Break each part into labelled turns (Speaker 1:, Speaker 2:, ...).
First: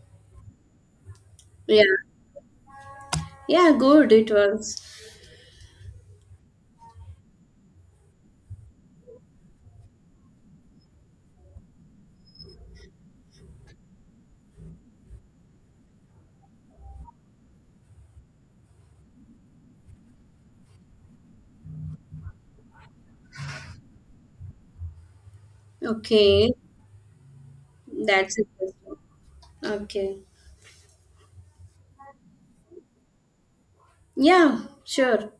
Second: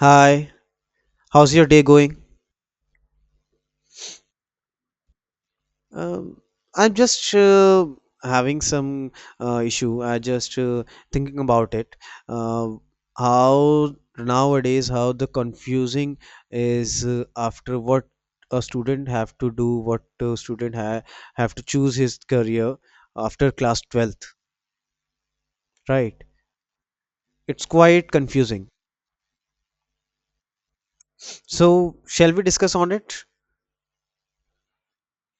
Speaker 1: Hi, how's your day
Speaker 2: Yeah,
Speaker 1: going?
Speaker 2: yeah, good. It was
Speaker 1: Um, I'm just having some issue. I just thinking about it. Uh, how nowadays how the confusing is after what a student have to do, what a student ha have to choose his career after class 12th, right?
Speaker 2: okay.
Speaker 1: It's quite
Speaker 2: That's
Speaker 1: confusing.
Speaker 2: interesting. Okay.
Speaker 1: So, shall we discuss on it?
Speaker 2: Yeah, sure.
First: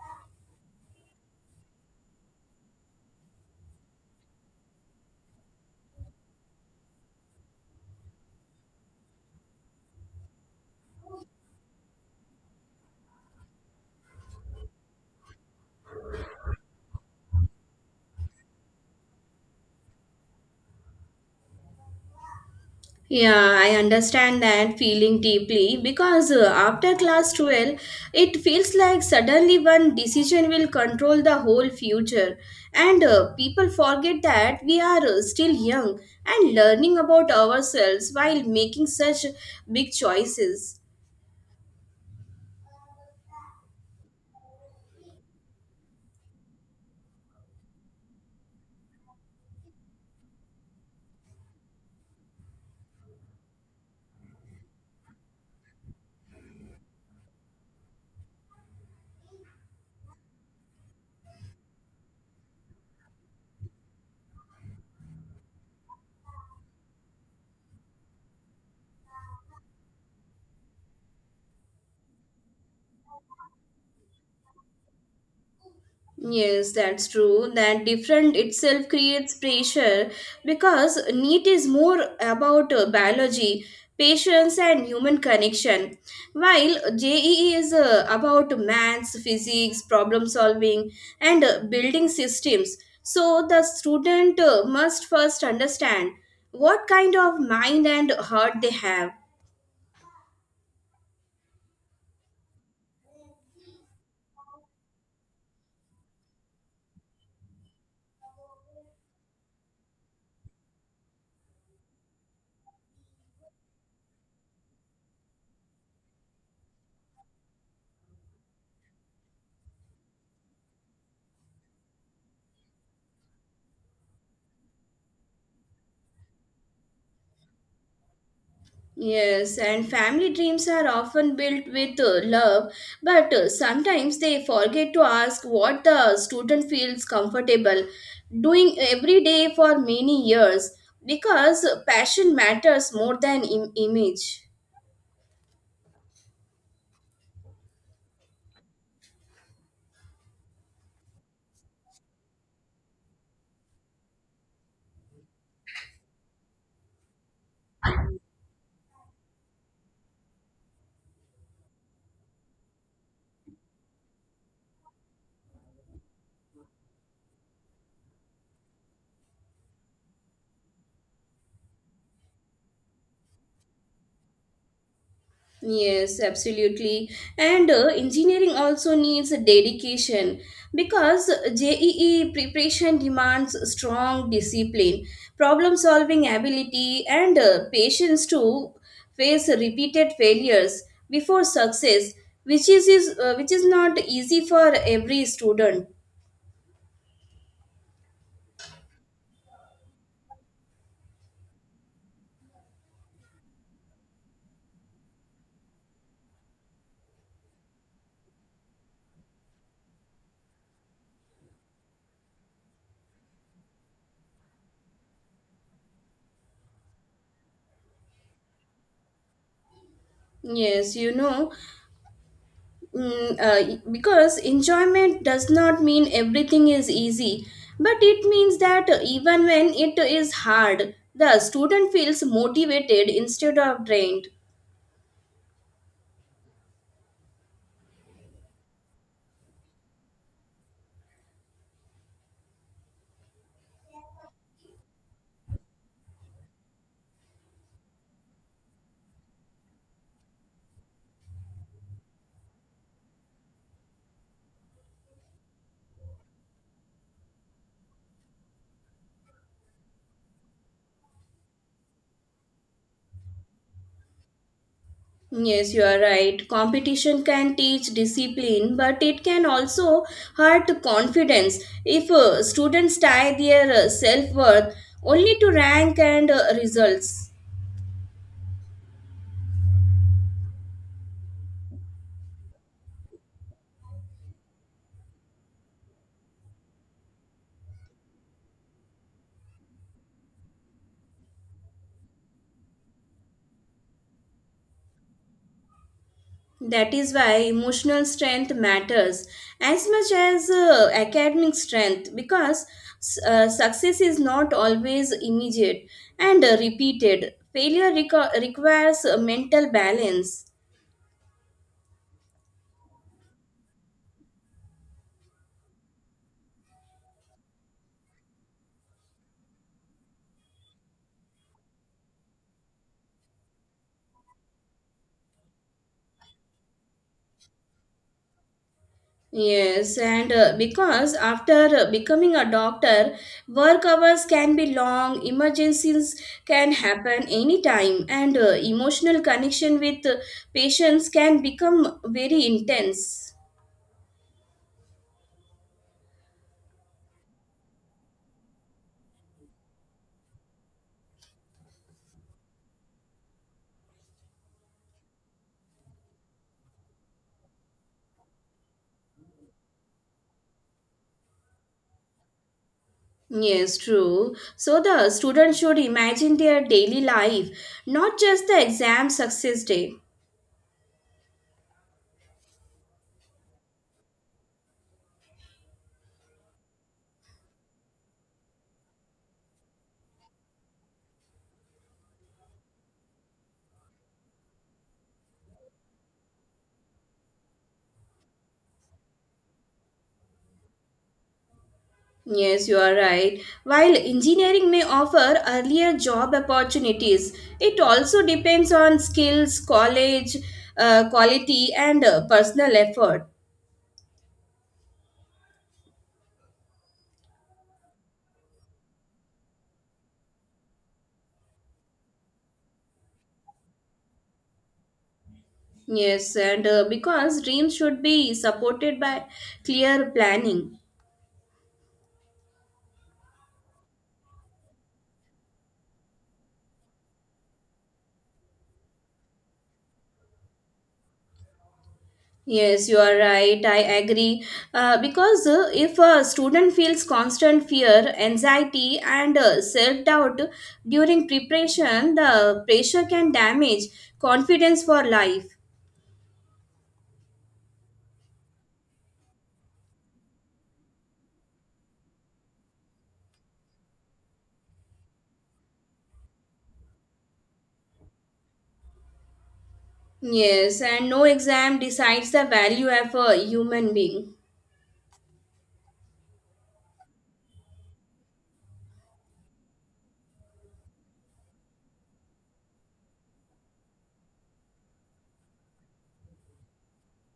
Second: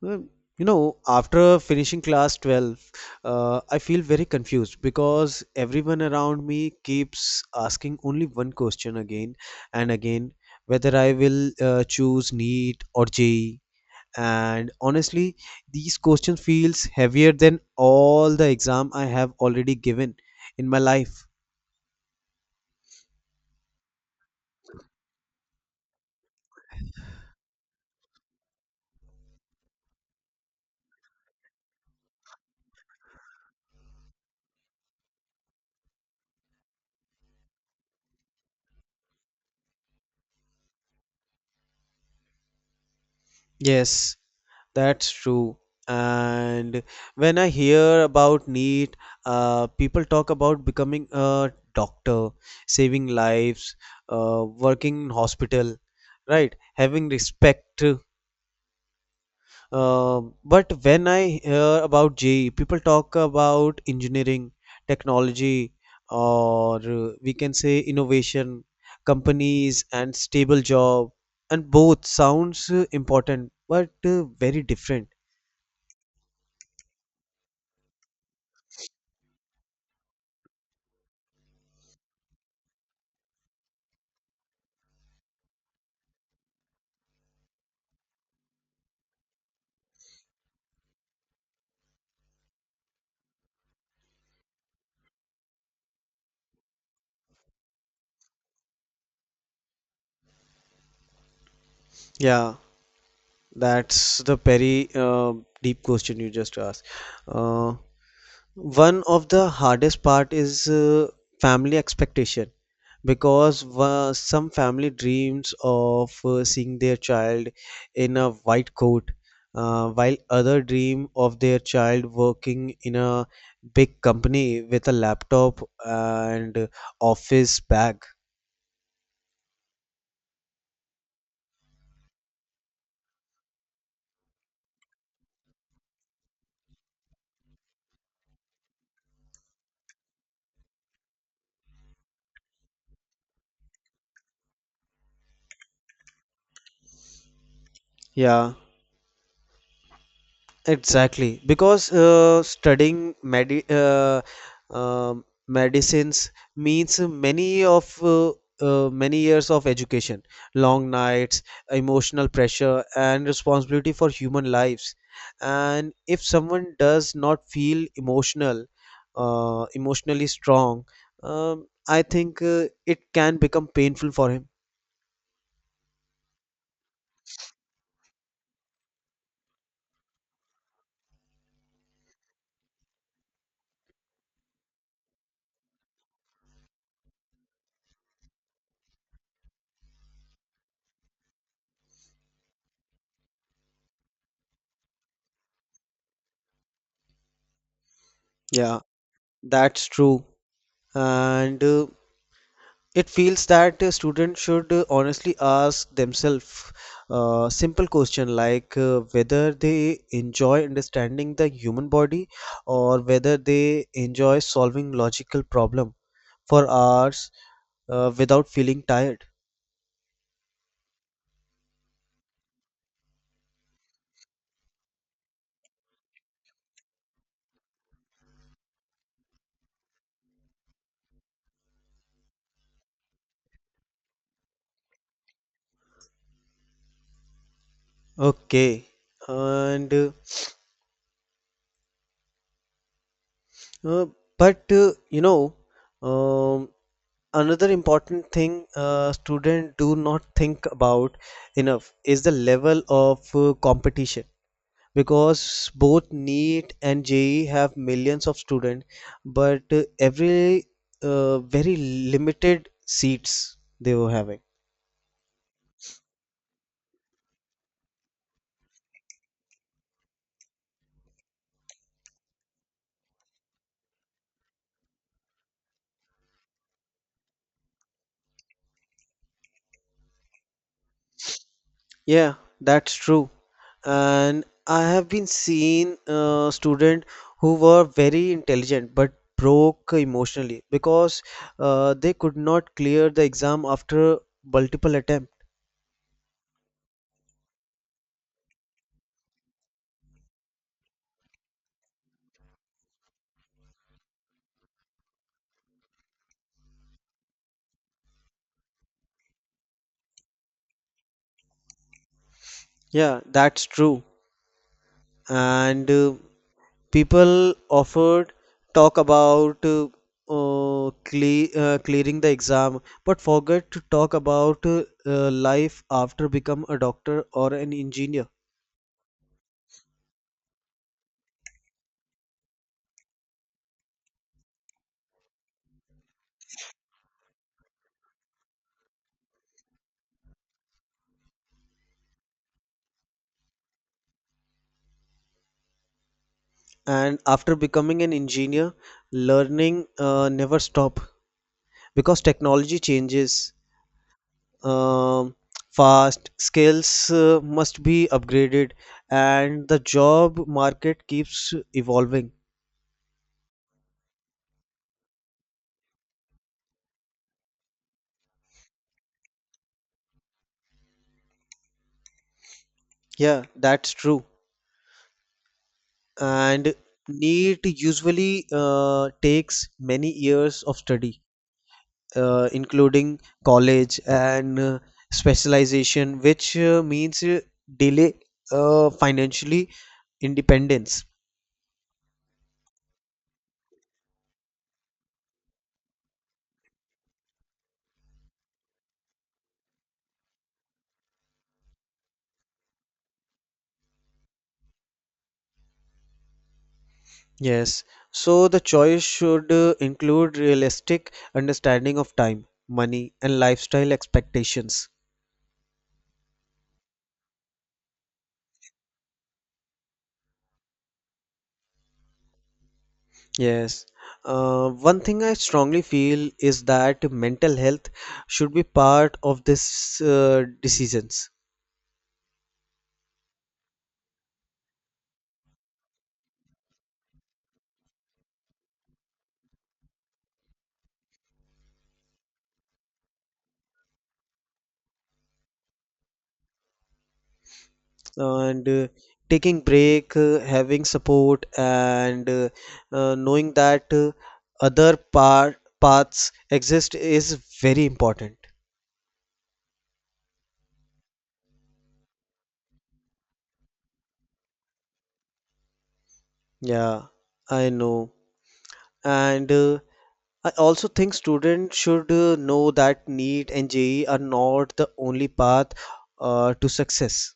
Speaker 1: Well, after finishing class 12, I feel very confused because everyone around me keeps asking only one question again and again whether I will choose NEET or JEE. And honestly, these questions feels heavier than all the exam I have already given in my life.
Speaker 2: Yeah, I understand that feeling deeply because after class 12, it feels like suddenly one decision will control the whole future. And people forget that we are still young and learning about ourselves while making such big choices.
Speaker 1: Yes, that's true. And when I hear about NEET, people talk about becoming a doctor, saving lives, working in hospital, right? Having respect. But when I hear about JEE, people talk about engineering, technology, or we can say innovation, companies, and stable job. And both sounds important, but very different.
Speaker 2: Yes, that's true. That different itself creates pressure because NEET is more about biology, patience, and human connection, while JEE is about maths, physics, problem solving, and building systems. So the student must first understand what kind of mind and heart they have.
Speaker 1: Yeah. That's the very deep question you just asked. Uh, one of the hardest part is family expectation because some family dreams of seeing their child in a white coat, while other dream of their child working in a big company with a laptop and office bag.
Speaker 2: Yes, and family dreams are often built with love, but sometimes they forget to ask what the student feels comfortable doing every day for many years because passion matters more than image.
Speaker 1: Yeah, exactly, because studying medicines means many of uh, many years of education, long nights, emotional pressure, and responsibility for human lives. And if someone does not feel emotional, emotionally strong, I think it can become painful for him.
Speaker 2: Yes, absolutely. And engineering also needs a dedication because JEE preparation demands strong discipline, problem solving ability, and patience to face repeated failures before success, which is not easy for every student.
Speaker 1: Yeah, that's true. And it feels that students should honestly ask themselves simple question like whether they enjoy understanding the human body or whether they enjoy solving logical problem for hours without feeling tired.
Speaker 2: Yes, because enjoyment does not mean everything is easy, but it means that even when it is hard, the student feels motivated instead of drained.
Speaker 1: Okay, and uh, but um, another important thing students do not think about enough is the level of competition because both NEET and JEE have millions of students, but every very limited seats they were having.
Speaker 2: Yes, you are right. Competition can teach discipline, but it can also hurt confidence if students tie their self worth only to rank and results.
Speaker 1: Yeah, that's true. And I have been seeing students who were very intelligent but broke emotionally because they could not clear the exam after multiple attempt.
Speaker 2: That is why emotional strength matters as much as academic strength because success is not always immediate and repeated. Failure requires mental balance.
Speaker 1: Yeah, that's true. And people offered talk about clearing the exam but forget to talk about life after become a doctor or an engineer,
Speaker 2: Yes, and because after becoming a doctor, work hours can be long, emergencies can happen anytime, and emotional connection with patients can become very intense.
Speaker 1: and after becoming an engineer learning never stop because technology changes. um, fast skills must be upgraded and the job market keeps evolving.
Speaker 2: Yes, true. So the students should imagine their daily life, not just the exam success day.
Speaker 1: Yeah, that's true. And NEET usually takes many years of study, including college and specialization, which means delay financially independence.
Speaker 2: Yes, you are right. While engineering may offer earlier job opportunities, it also depends on skills, college, quality, and personal effort.
Speaker 1: Yes, so the choice should include realistic understanding of time, money, and lifestyle expectations.
Speaker 2: Yes, and because dreams should be supported by clear planning.
Speaker 1: Yes. One thing I strongly feel is that mental health should be part of this decisions,
Speaker 2: Yes, you are right. I agree. Because if a student feels constant fear, anxiety, and self doubt during preparation, the pressure can damage confidence for life.
Speaker 1: and taking break, having support, and knowing that other par paths exist is very important.
Speaker 2: Yes, and no exam decides the value of a human being.
Speaker 1: Yeah, I know. And I also think students should know that NEET and JEE are not the only path to success.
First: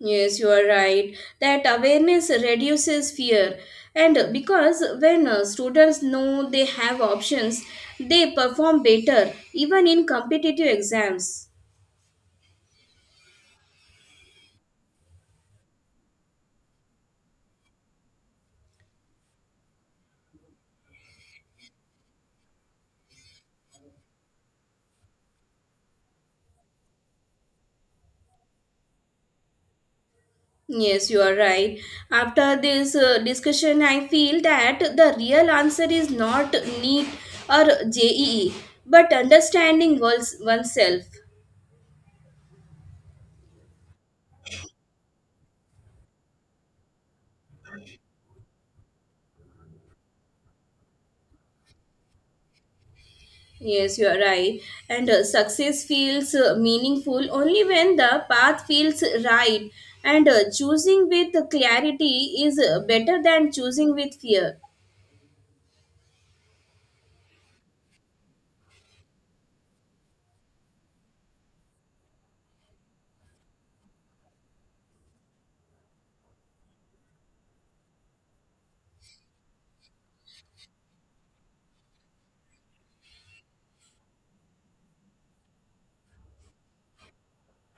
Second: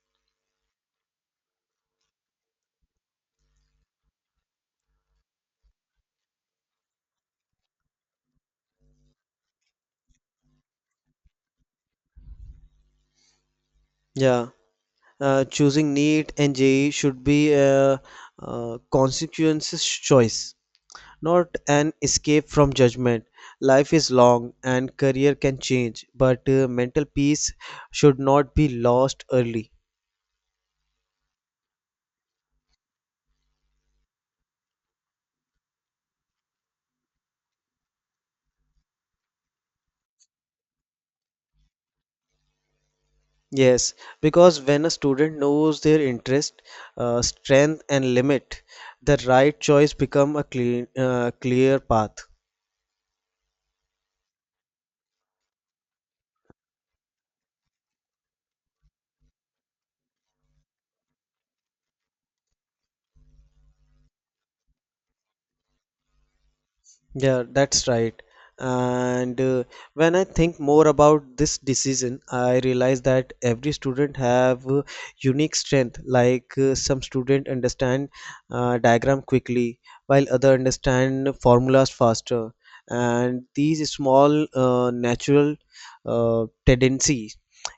Speaker 2: Yes, you are right. That awareness reduces fear. And because when students know they have options, they perform better even in competitive exams.
Speaker 1: Yeah. Choosing NEET and JEE should be a, consequences choice, not an escape from judgment. Life is long and career can change, but mental peace should not be lost early.
Speaker 2: Yes, you are right. After this discussion, I feel that the real answer is not NEET or JEE, but understanding oneself.
Speaker 1: Yes, because when a student knows their interest, strength, and limit, the right choice become a clear path.
Speaker 2: Yes, you are right. And success feels meaningful only when the path feels right. And choosing with clarity is better than choosing with fear.
Speaker 1: Yeah, that's right. And when I think more about this decision, I realize that every student have unique strength. Like some student understand diagram quickly, while other understand formulas faster. And these small natural tendencies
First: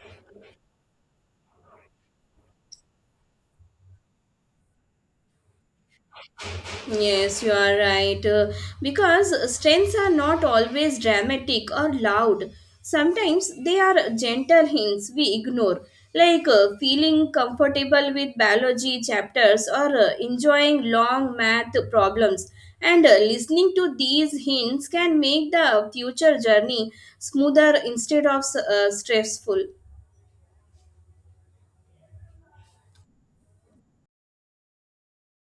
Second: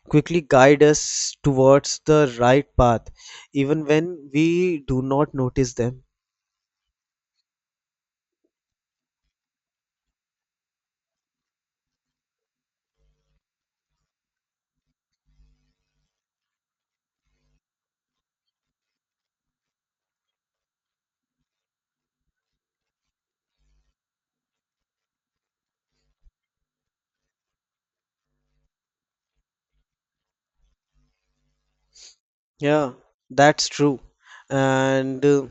Speaker 1: quickly guide us towards the right path, even when we do not notice them.
Speaker 2: Yes, you are right. Because strengths are not always dramatic or loud. Sometimes they are gentle hints we ignore, like feeling comfortable with biology chapters or enjoying long math problems. And listening to these hints can make the future journey smoother instead of stressful.
Speaker 1: Yeah, that's true. And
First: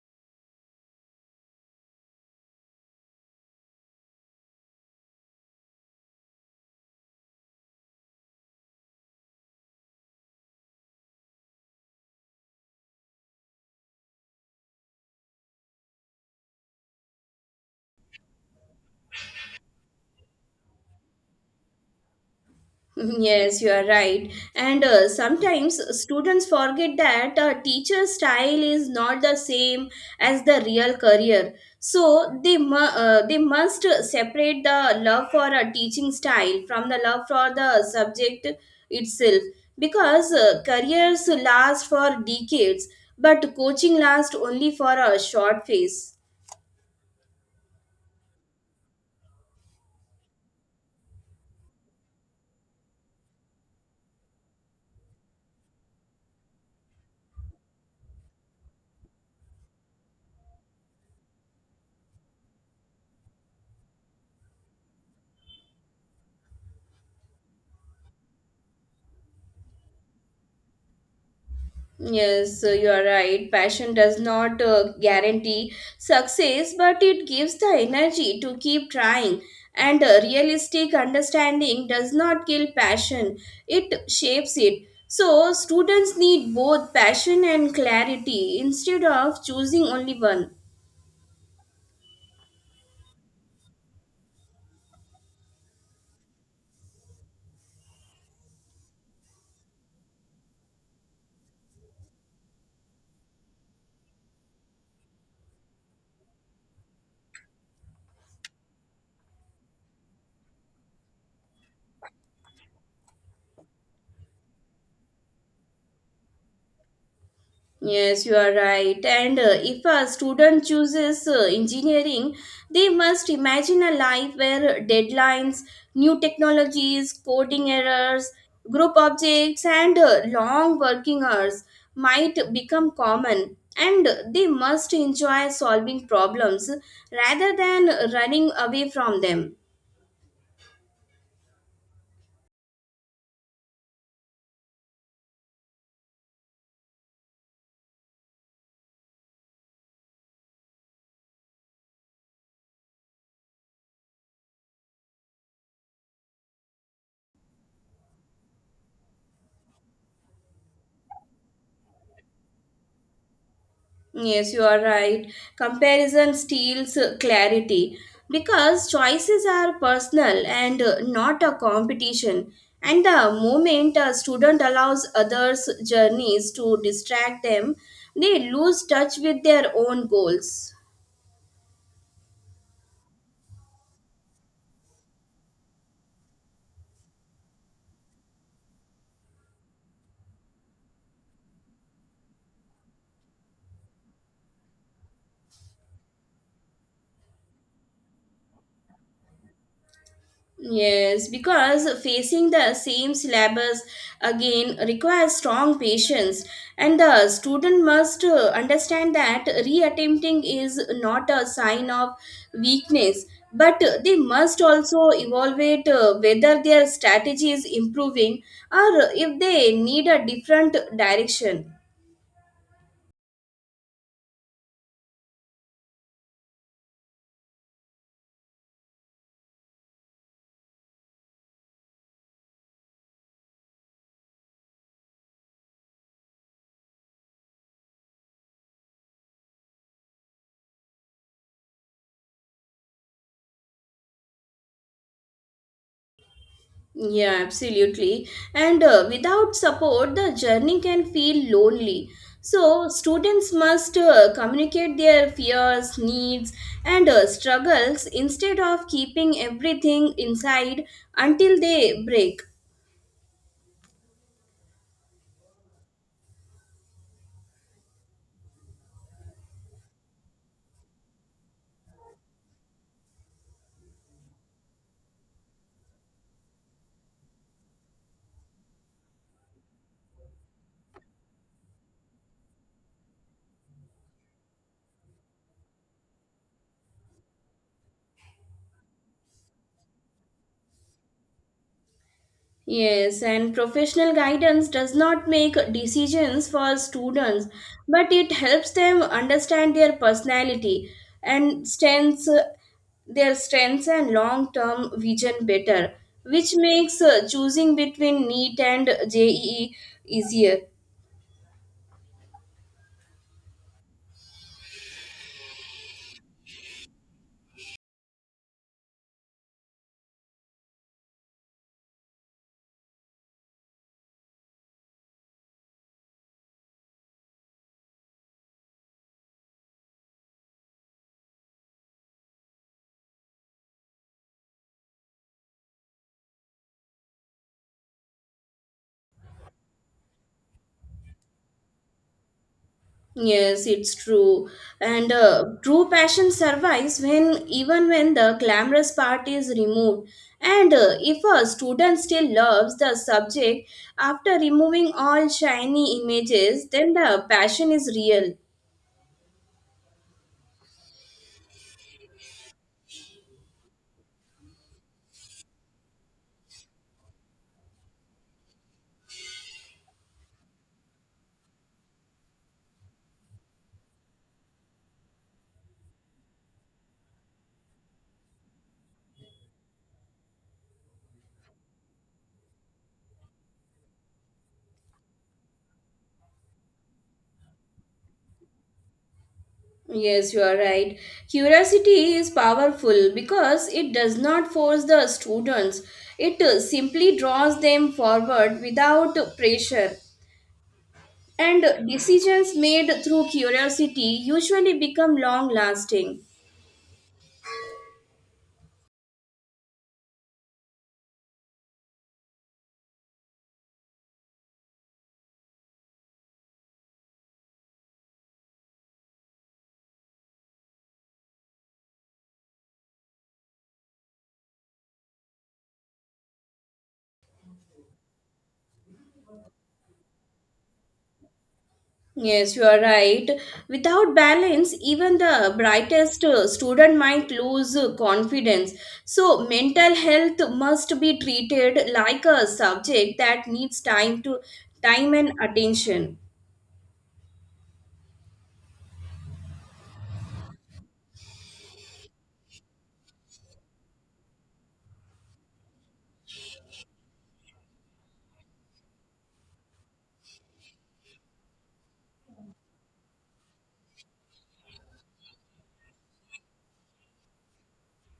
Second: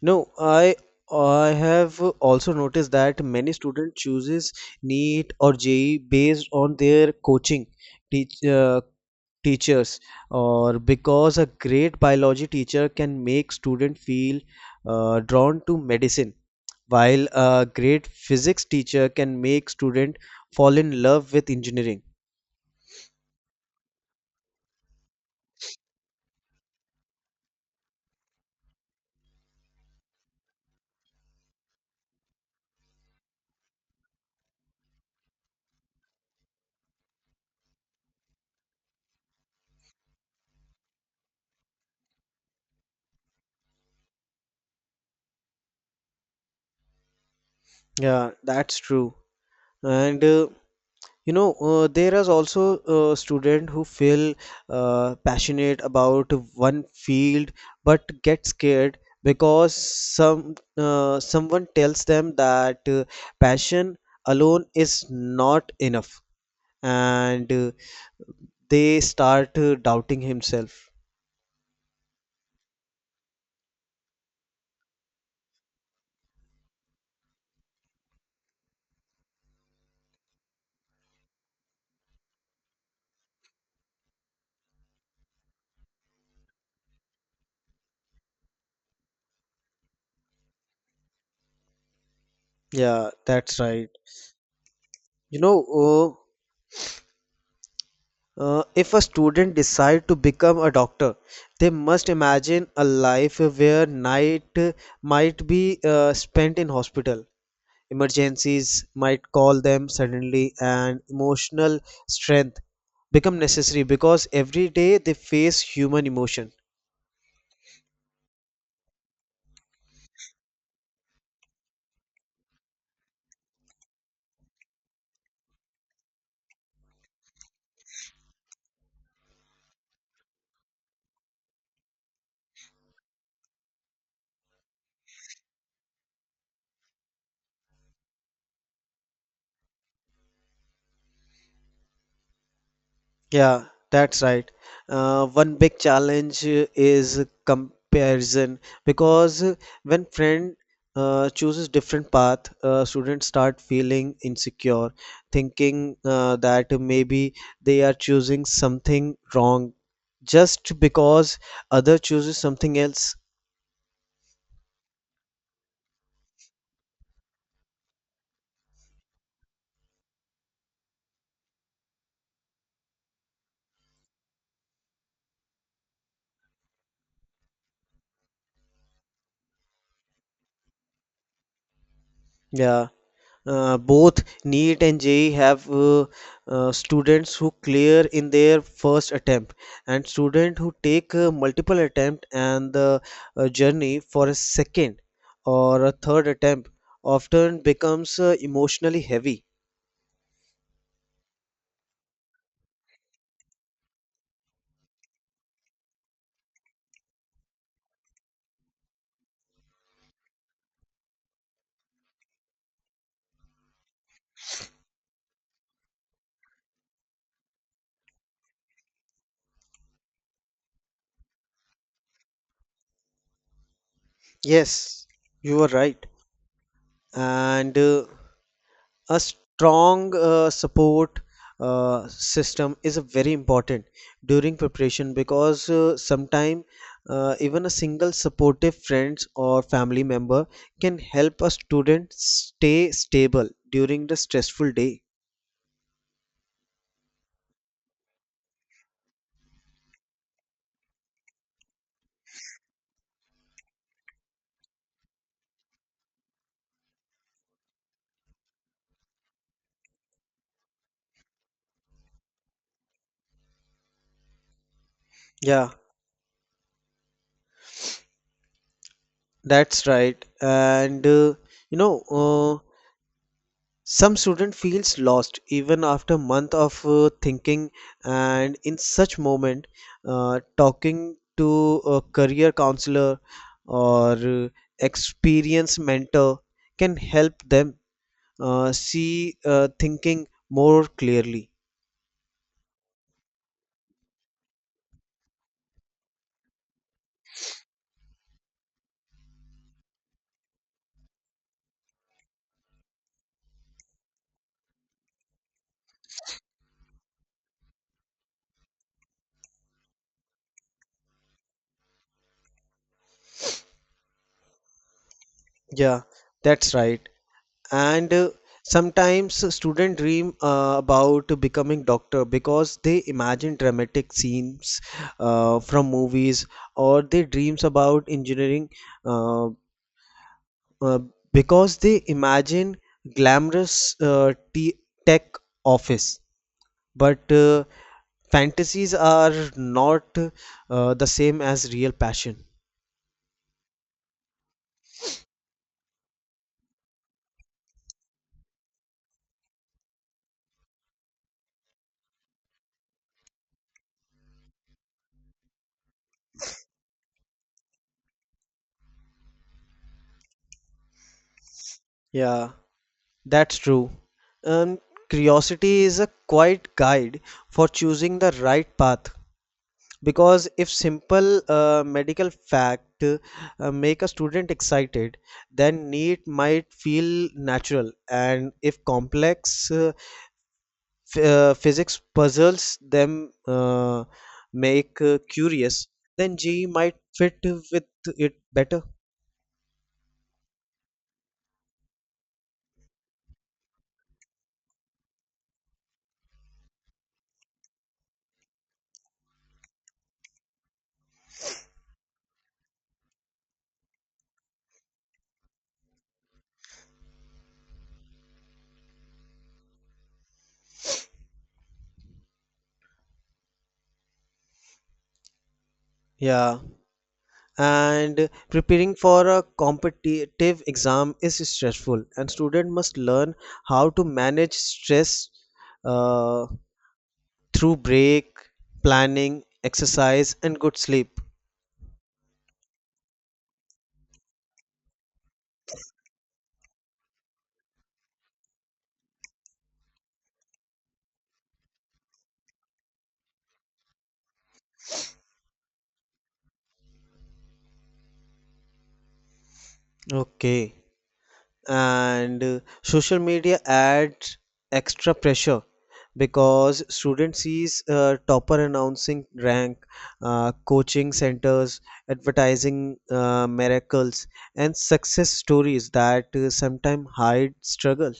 Speaker 1: no, I have also noticed that many student chooses NEET or JEE based on their coaching teach, uh, teachers, or because a great biology teacher can make student feel drawn to medicine while a great physics teacher can make student fall in love with engineering.
Speaker 2: Yes, you are right. And sometimes students forget that a teacher's style is not the same as the real career. So they must separate the love for a teaching style from the love for the subject itself because careers last for decades, but coaching lasts only for a short phase.
Speaker 1: Yeah, that's true. And there is also a student who feel passionate about one field but get scared because someone tells them that passion alone is not enough and they start doubting himself.
Speaker 2: Yes, you are right. Passion does not guarantee success, but it gives the energy to keep trying. And a realistic understanding does not kill passion, it shapes it. So, students need both passion and clarity instead of choosing only one.
Speaker 1: Yeah, that's right. You know, uh, if a student decide to become a doctor, they must imagine a life where night might be spent in hospital. Emergencies might call them suddenly, and emotional strength become necessary because every day they face human emotion.
Speaker 2: Yes, you are right. And if a student chooses engineering, they must imagine a life where deadlines, new technologies, coding errors, group objects, and long working hours might become common. And they must enjoy solving problems rather than running away from them.
Speaker 1: Yeah, that's right. One big challenge is comparison because when friend chooses different path, students start feeling insecure, thinking that maybe they are choosing something wrong just because other chooses something else.
Speaker 2: Yes, you are right. Comparison steals clarity because choices are personal and not a competition. And the moment a student allows others' journeys to distract them, they lose touch with their own goals.
Speaker 1: Yeah. Both NEET and JEE have students who clear in their first attempt and students who take multiple attempt, and the journey for a second or a third attempt often becomes emotionally heavy.
Speaker 2: Yes, because facing the same syllabus again requires strong patience, and the student must understand that reattempting is not a sign of weakness, but they must also evaluate whether their strategy is improving or if they need a different direction.
Speaker 1: Yes, you are right. And a strong support system is very important during preparation because sometimes even a single supportive friends or family member can help a student stay stable during the stressful day.
Speaker 2: Yeah, absolutely. And without support, the journey can feel lonely. So, students must communicate their fears, needs, and struggles instead of keeping everything inside until they break.
Speaker 1: Yeah, that's right. And uh, you know uh, some student feels lost even after month of thinking, and in such moment, talking to a career counselor or experienced mentor can help them see thinking more clearly.
Speaker 2: Yes, and professional guidance does not make decisions for students, but it helps them understand their personality and strengths and long-term vision better, which makes choosing between NEET and JEE easier.
Speaker 1: Yeah, that's right. And sometimes students dream about becoming doctor because they imagine dramatic scenes from movies, or they dreams about engineering uh, uh, because they imagine glamorous tech office, but fantasies are not the same as real passion.
Speaker 2: Yes, it's true. And true passion survives when even when the glamorous part is removed. And if a student still loves the subject after removing all shiny images, then the passion is real.
Speaker 1: Yeah, that's true. um, Curiosity is a quiet guide for choosing the right path because if simple medical fact make a student excited, then need might feel natural, and if complex physics puzzles them, make curious, then ge might fit with it better.
Speaker 2: Yes, you are right. Curiosity is powerful because it does not force the students, it simply draws them forward without pressure. And decisions made through curiosity usually become long lasting.
Speaker 1: Yeah. And preparing for a competitive exam is stressful, and student must learn how to manage stress uh, through break, planning, exercise, and good sleep.
Speaker 2: Yes, you are right. Without balance, even the brightest student might lose confidence. So, mental health must be treated like a subject that needs time to time and attention.
Speaker 1: Okay. And social media adds extra pressure because student sees topper announcing rank, coaching centers, advertising miracles, and success stories that sometimes hide struggle.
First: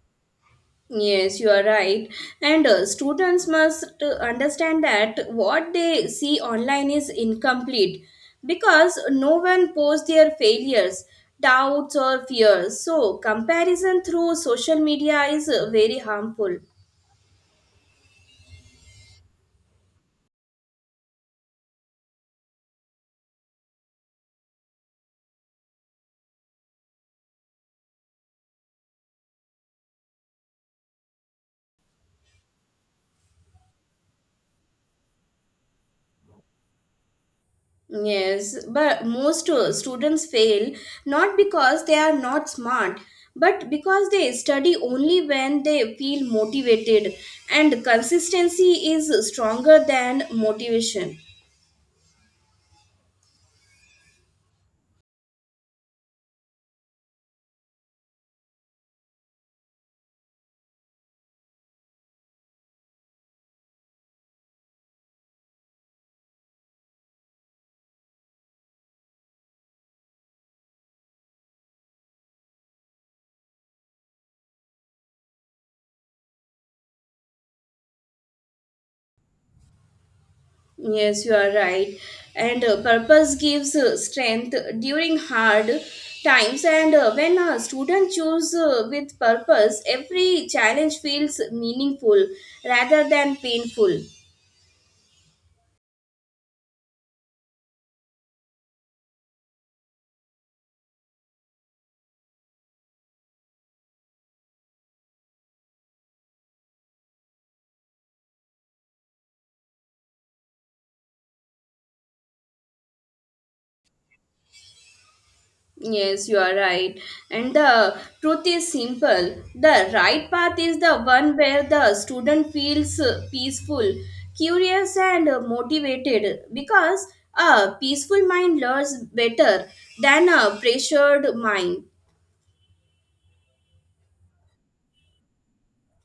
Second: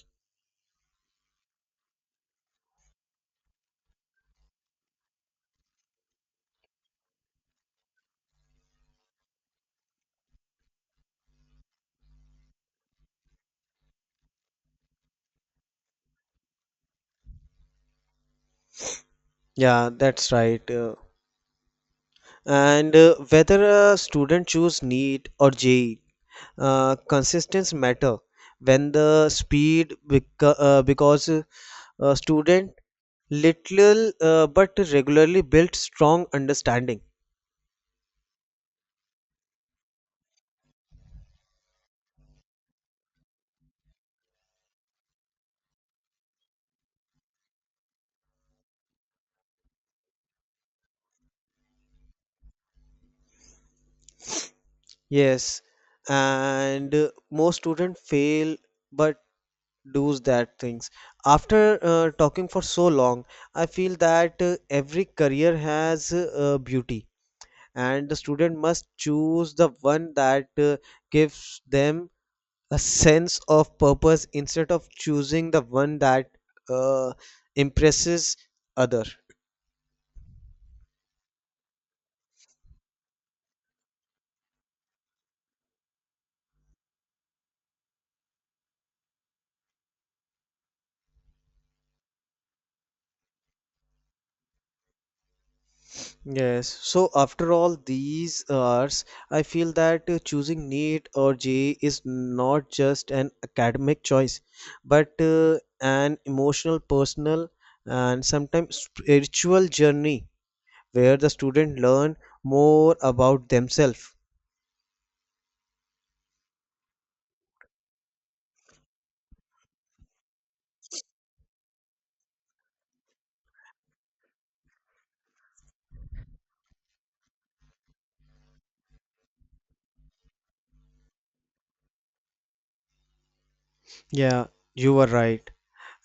Speaker 2: Yes, you are right. And students must understand that what they see online is incomplete because no one posts their failures, doubts, or fears. So, comparison through social media is very harmful.
Speaker 1: Yeah, that's right. And whether a student choose NEET or JEE, consistence matter when the speed because student little but regularly built strong understanding.
Speaker 2: Yes, but most students fail not because they are not smart, but because they study only when they feel motivated, and consistency is stronger than motivation.
Speaker 1: Yes, and most student fail, but does that things. After talking for so long, I feel that every career has beauty and the student must choose the one that gives them a sense of purpose instead of choosing the one that uh, impresses other.
Speaker 2: Yes, you are right. And purpose gives strength during hard times. And when a student choose with purpose, every challenge feels meaningful rather than painful.
Speaker 1: Yes, so after all these hours I feel that choosing NEET or JEE is not just an academic choice but an emotional personal and sometimes spiritual journey where the student learn more about themselves.
Speaker 2: Yes, you are right. And the truth is simple. The right path is the one where the student feels peaceful, curious, and motivated because a peaceful mind learns better than a pressured mind.
Speaker 1: Yeah, you were right.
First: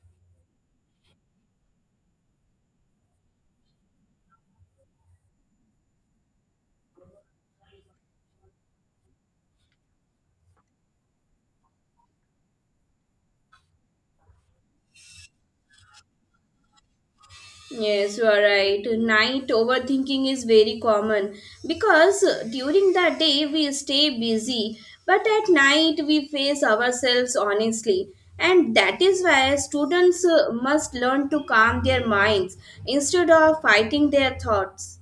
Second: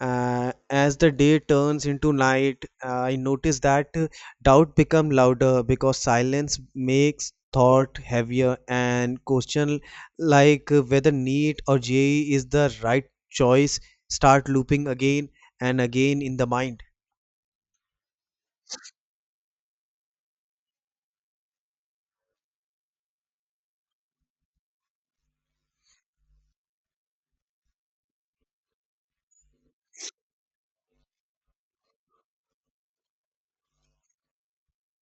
Speaker 1: As the day turns into night, I notice that doubt become louder because silence makes thought heavier and question like whether NEET or JE is the right choice start looping again and again in the mind.
Speaker 2: Yes, you are right. Night overthinking is very common because during the day we stay busy, but at night we face ourselves honestly. And that is why students must learn to calm their minds instead of fighting their thoughts.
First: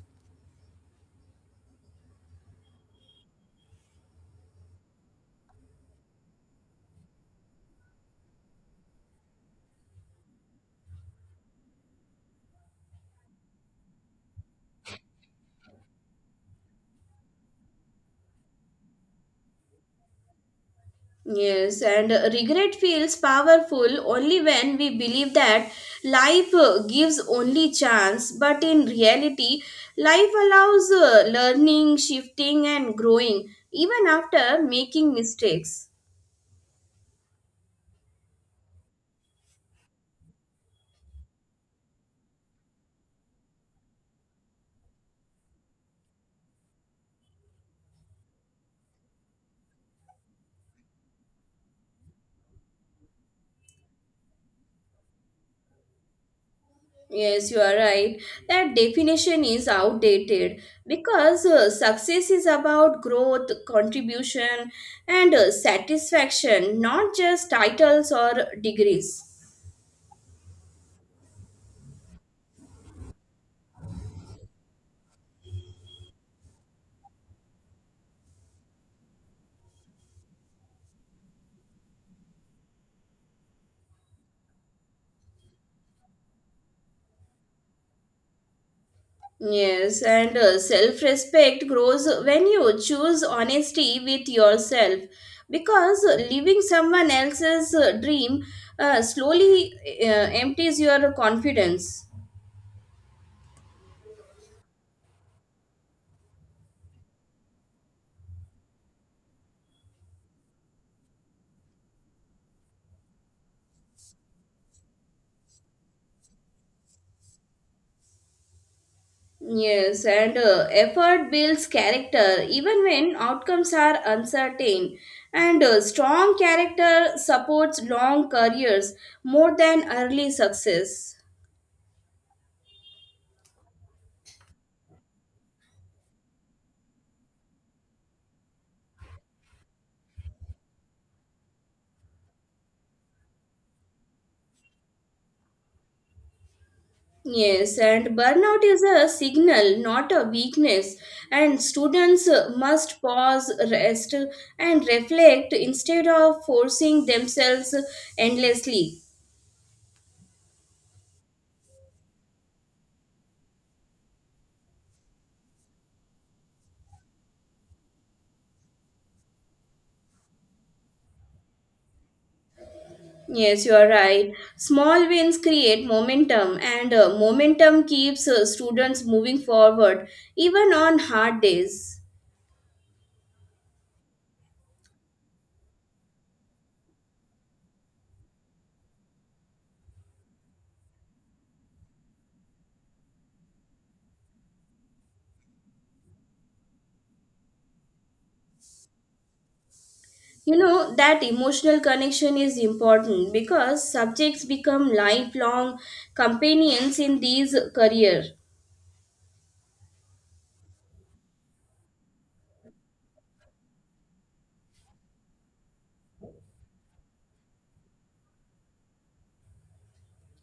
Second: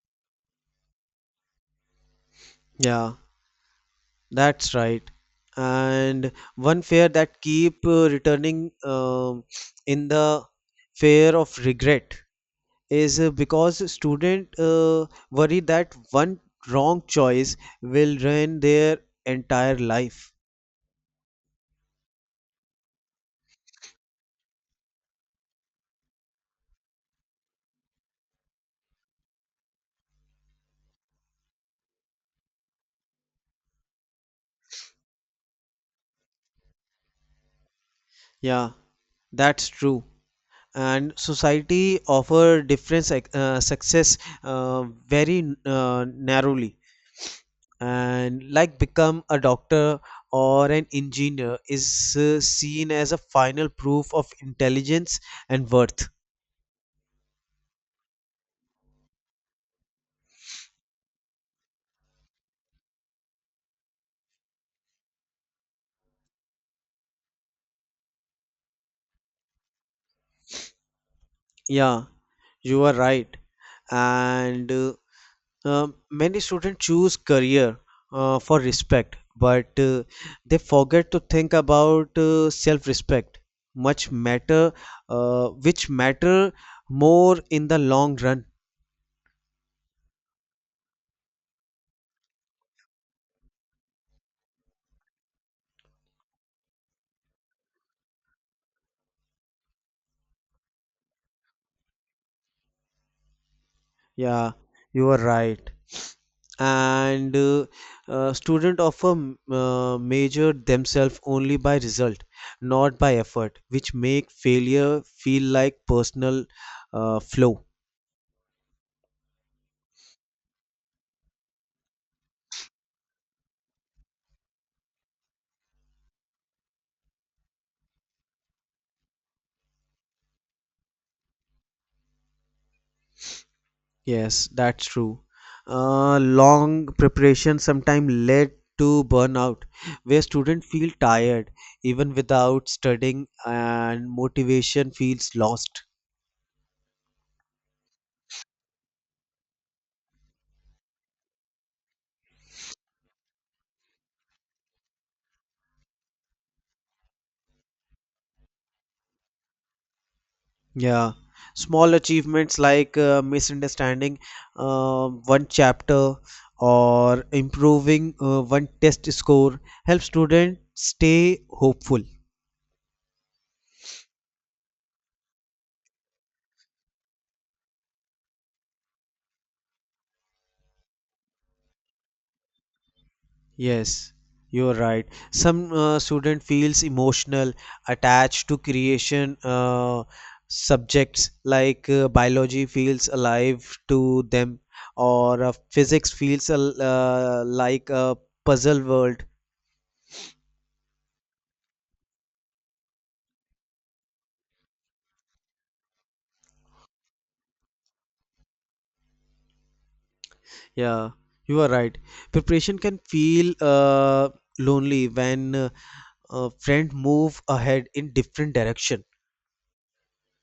Speaker 1: Yeah, that's right. And one fear that keep returning in the fear of regret is because student worry that one wrong choice will ruin their entire life.
Speaker 2: Yes, and regret feels powerful only when we believe that life gives only chance, but in reality, life allows learning, shifting, and growing even after making mistakes.
Speaker 1: Yeah, that's true. And society offer different success very narrowly, and like become a doctor or an engineer is seen as a final proof of intelligence and worth.
Speaker 2: Yes, you are right. That definition is outdated because success is about growth, contribution, and satisfaction, not just titles or degrees.
Speaker 1: Yeah, you are right. and many students choose career for respect, but they forget to think about self-respect. Much matter, which matter more in the long run.
Speaker 2: Yes, and self respect grows when you choose honesty with yourself because living someone else's dream slowly uh, empties your confidence.
Speaker 1: Yeah, you are right. And student often measure themselves only by result, not by effort, which make failure feel like personal flaw.
Speaker 2: Yes, and effort builds character even when outcomes are uncertain. And strong character supports long careers more than early success.
Speaker 1: Yes, that's true. Long preparation sometimes led to burnout, where students feel tired even without studying, and motivation feels lost.
Speaker 2: Yes, and burnout is a signal, not a weakness. And students must pause, rest, and reflect instead of forcing themselves endlessly.
Speaker 1: Yeah, small achievements like misunderstanding one chapter or improving one test score help students stay hopeful.
Speaker 2: Yes, you are right. Small wins create momentum, and momentum keeps students moving forward, even on hard days.
Speaker 1: Yes, you're right. Some student feels emotional attached to creation subjects, like biology feels alive to them, or physics feels like a puzzle world.
Speaker 2: That emotional connection is important because subjects become lifelong companions in these career.
Speaker 1: Yeah, you are right. Preparation can feel lonely when a friend move ahead in different direction.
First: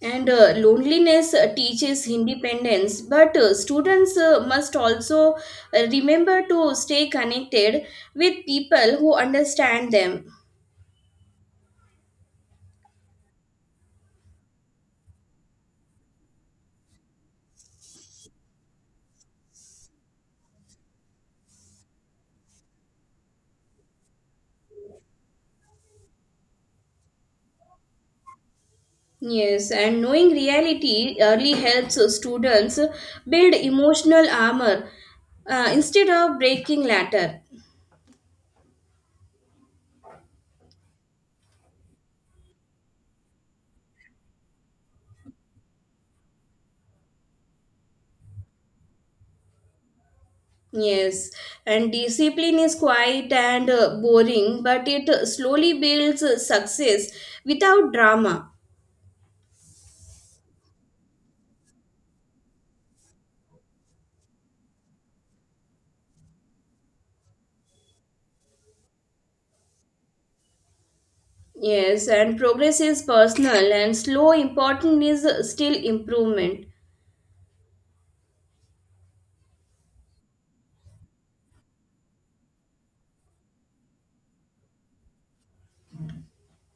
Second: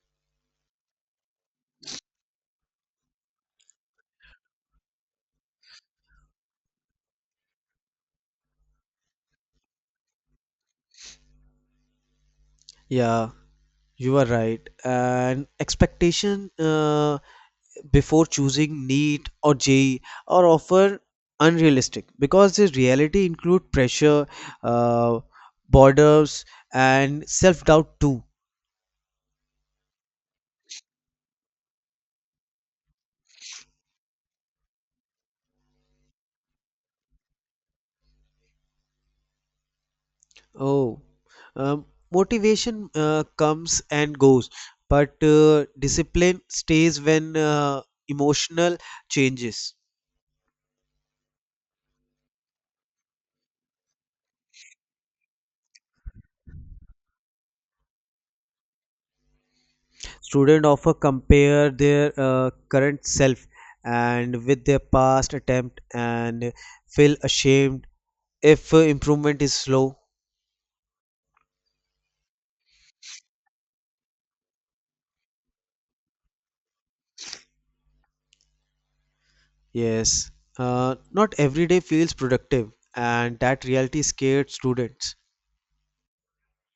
Speaker 2: And loneliness teaches independence, but students must also remember to stay connected with people who understand them.
Speaker 1: Yeah, you are right. And expectation before choosing NEET or JEE are often unrealistic because the reality include pressure, uh, borders, and self-doubt too.
Speaker 2: Yes, and knowing reality early helps students build emotional armor instead of breaking later.
Speaker 1: Oh, um, motivation comes and goes, but discipline stays when emotional changes.
Speaker 2: Yes, and discipline is quiet and boring, but it slowly builds success without drama.
Speaker 1: Students often compare their current self and with their past attempt and feel ashamed if improvement is slow.
Speaker 2: Yes, and progress is personal, and slow important is still improvement.
Speaker 1: Yes, not every day feels productive, and that reality scared students.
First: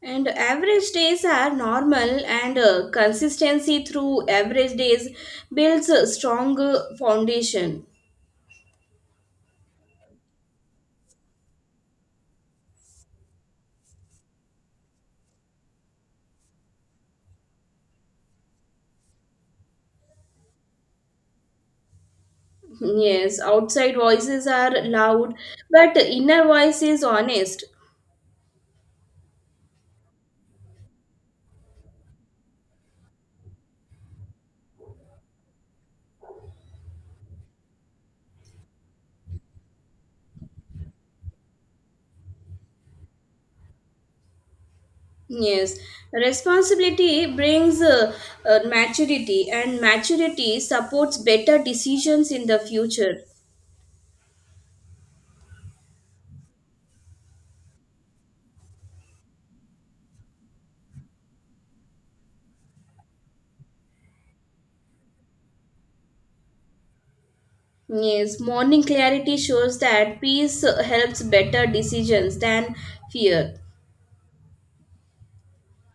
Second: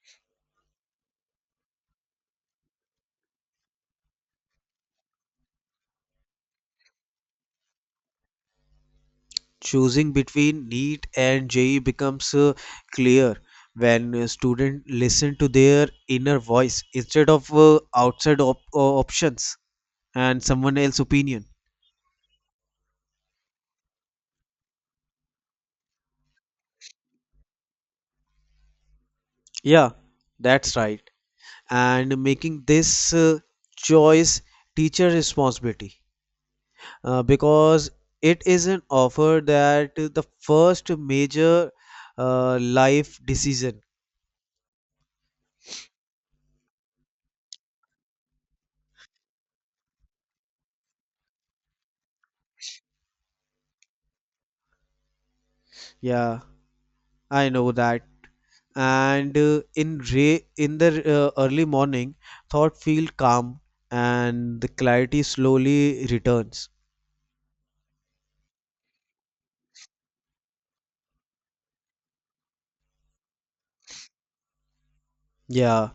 Speaker 2: And average days are normal, and consistency through average days builds a strong foundation.
Speaker 1: Choosing between NEET and JE becomes clear when students listen to their inner voice instead of outside options and someone else's opinion.
Speaker 2: Yes, outside voices are loud, but inner voice is honest.
Speaker 1: Yeah, that's right. And making this choice teacher responsibility, because it is an offer that the first major life decision.
Speaker 2: Yes, responsibility brings maturity, and maturity supports better decisions in the future.
Speaker 1: Yeah, I know that. And in the early morning, thought feel calm and the clarity slowly returns.
Speaker 2: Yes, morning clarity shows that peace helps better decisions than fear.
Speaker 1: Yeah,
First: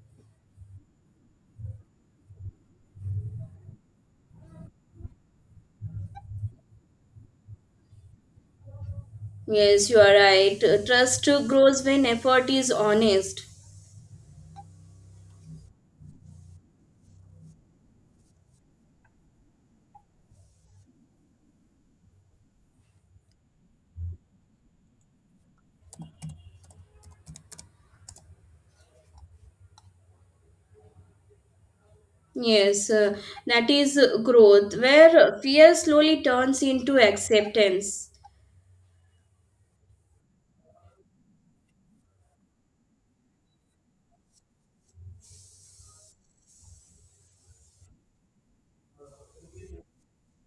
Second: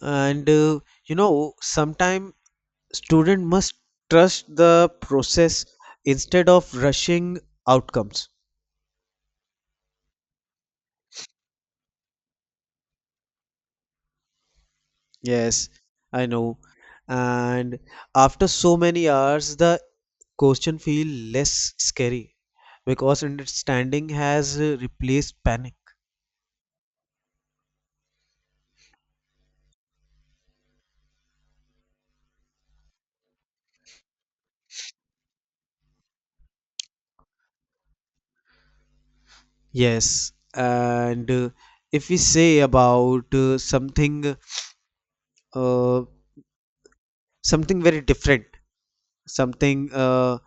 Speaker 1: and uh, sometime student must trust the process instead of rushing outcomes.
Speaker 2: Yes, you are right. Trust grows when effort is honest.
Speaker 1: Yes, I know. And after so many hours, the question feel less scary because understanding has replaced panic.
Speaker 2: Yes, that is growth, where fear slowly turns into acceptance.
Speaker 1: Yes, and if we say about something, uh, something very different, something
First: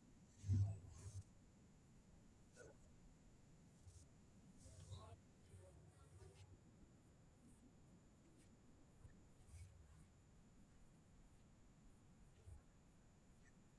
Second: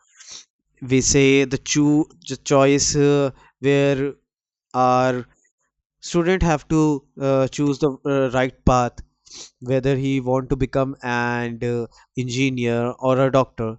Speaker 1: we say the choice where our student have to choose the right path, whether he want to become an engineer or a doctor,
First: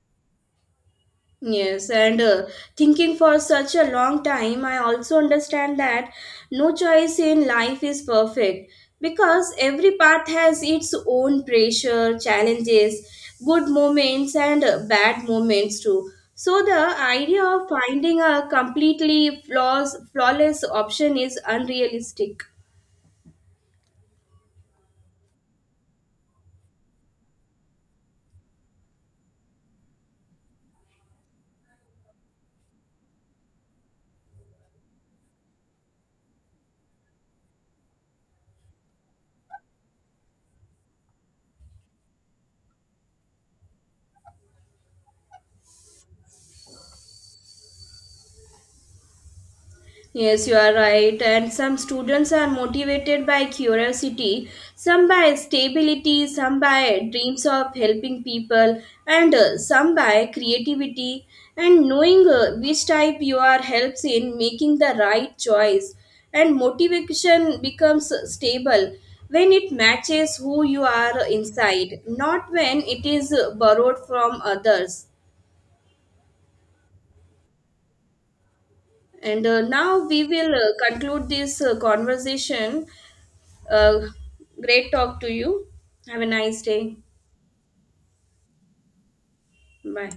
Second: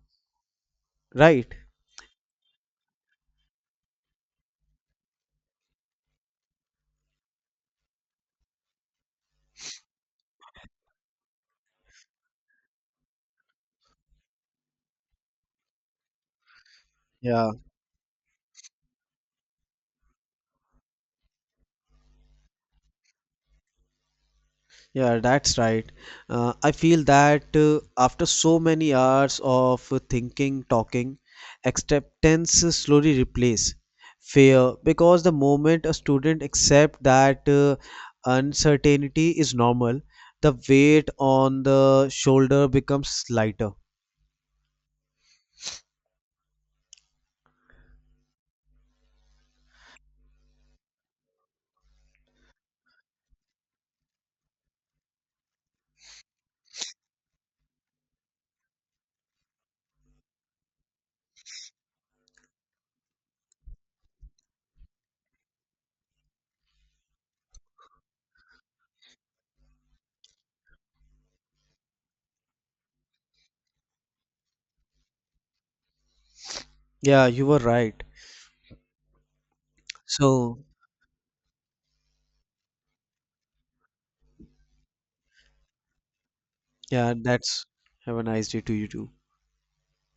Speaker 1: right?
Speaker 2: Yes, and thinking for such a long time, I also understand that no choice in life is perfect because every path has its own pressure, challenges, good moments, and bad moments too. So, the idea
Speaker 1: Yeah,
Speaker 2: of finding a completely flawless option is unrealistic.
Speaker 1: yeah, that's right. I feel that after so many hours of thinking talking, acceptance slowly replace fear because the moment a student accept that uncertainty is normal, the weight on the shoulder becomes lighter.
Speaker 2: Yes, you are right. And some students are motivated by curiosity, some by stability, some by dreams of helping people, and some by creativity. And knowing which type you are helps in making the right choice. And motivation becomes stable when it matches who you are inside, not when it is borrowed from others.
Speaker 1: Yeah, you were right.
Speaker 2: And now we will
Speaker 1: So,
Speaker 2: conclude this conversation. Uh, great talk to you. Have a nice day.
Speaker 1: yeah, that's, have a nice day to you too.
Speaker 2: Bye.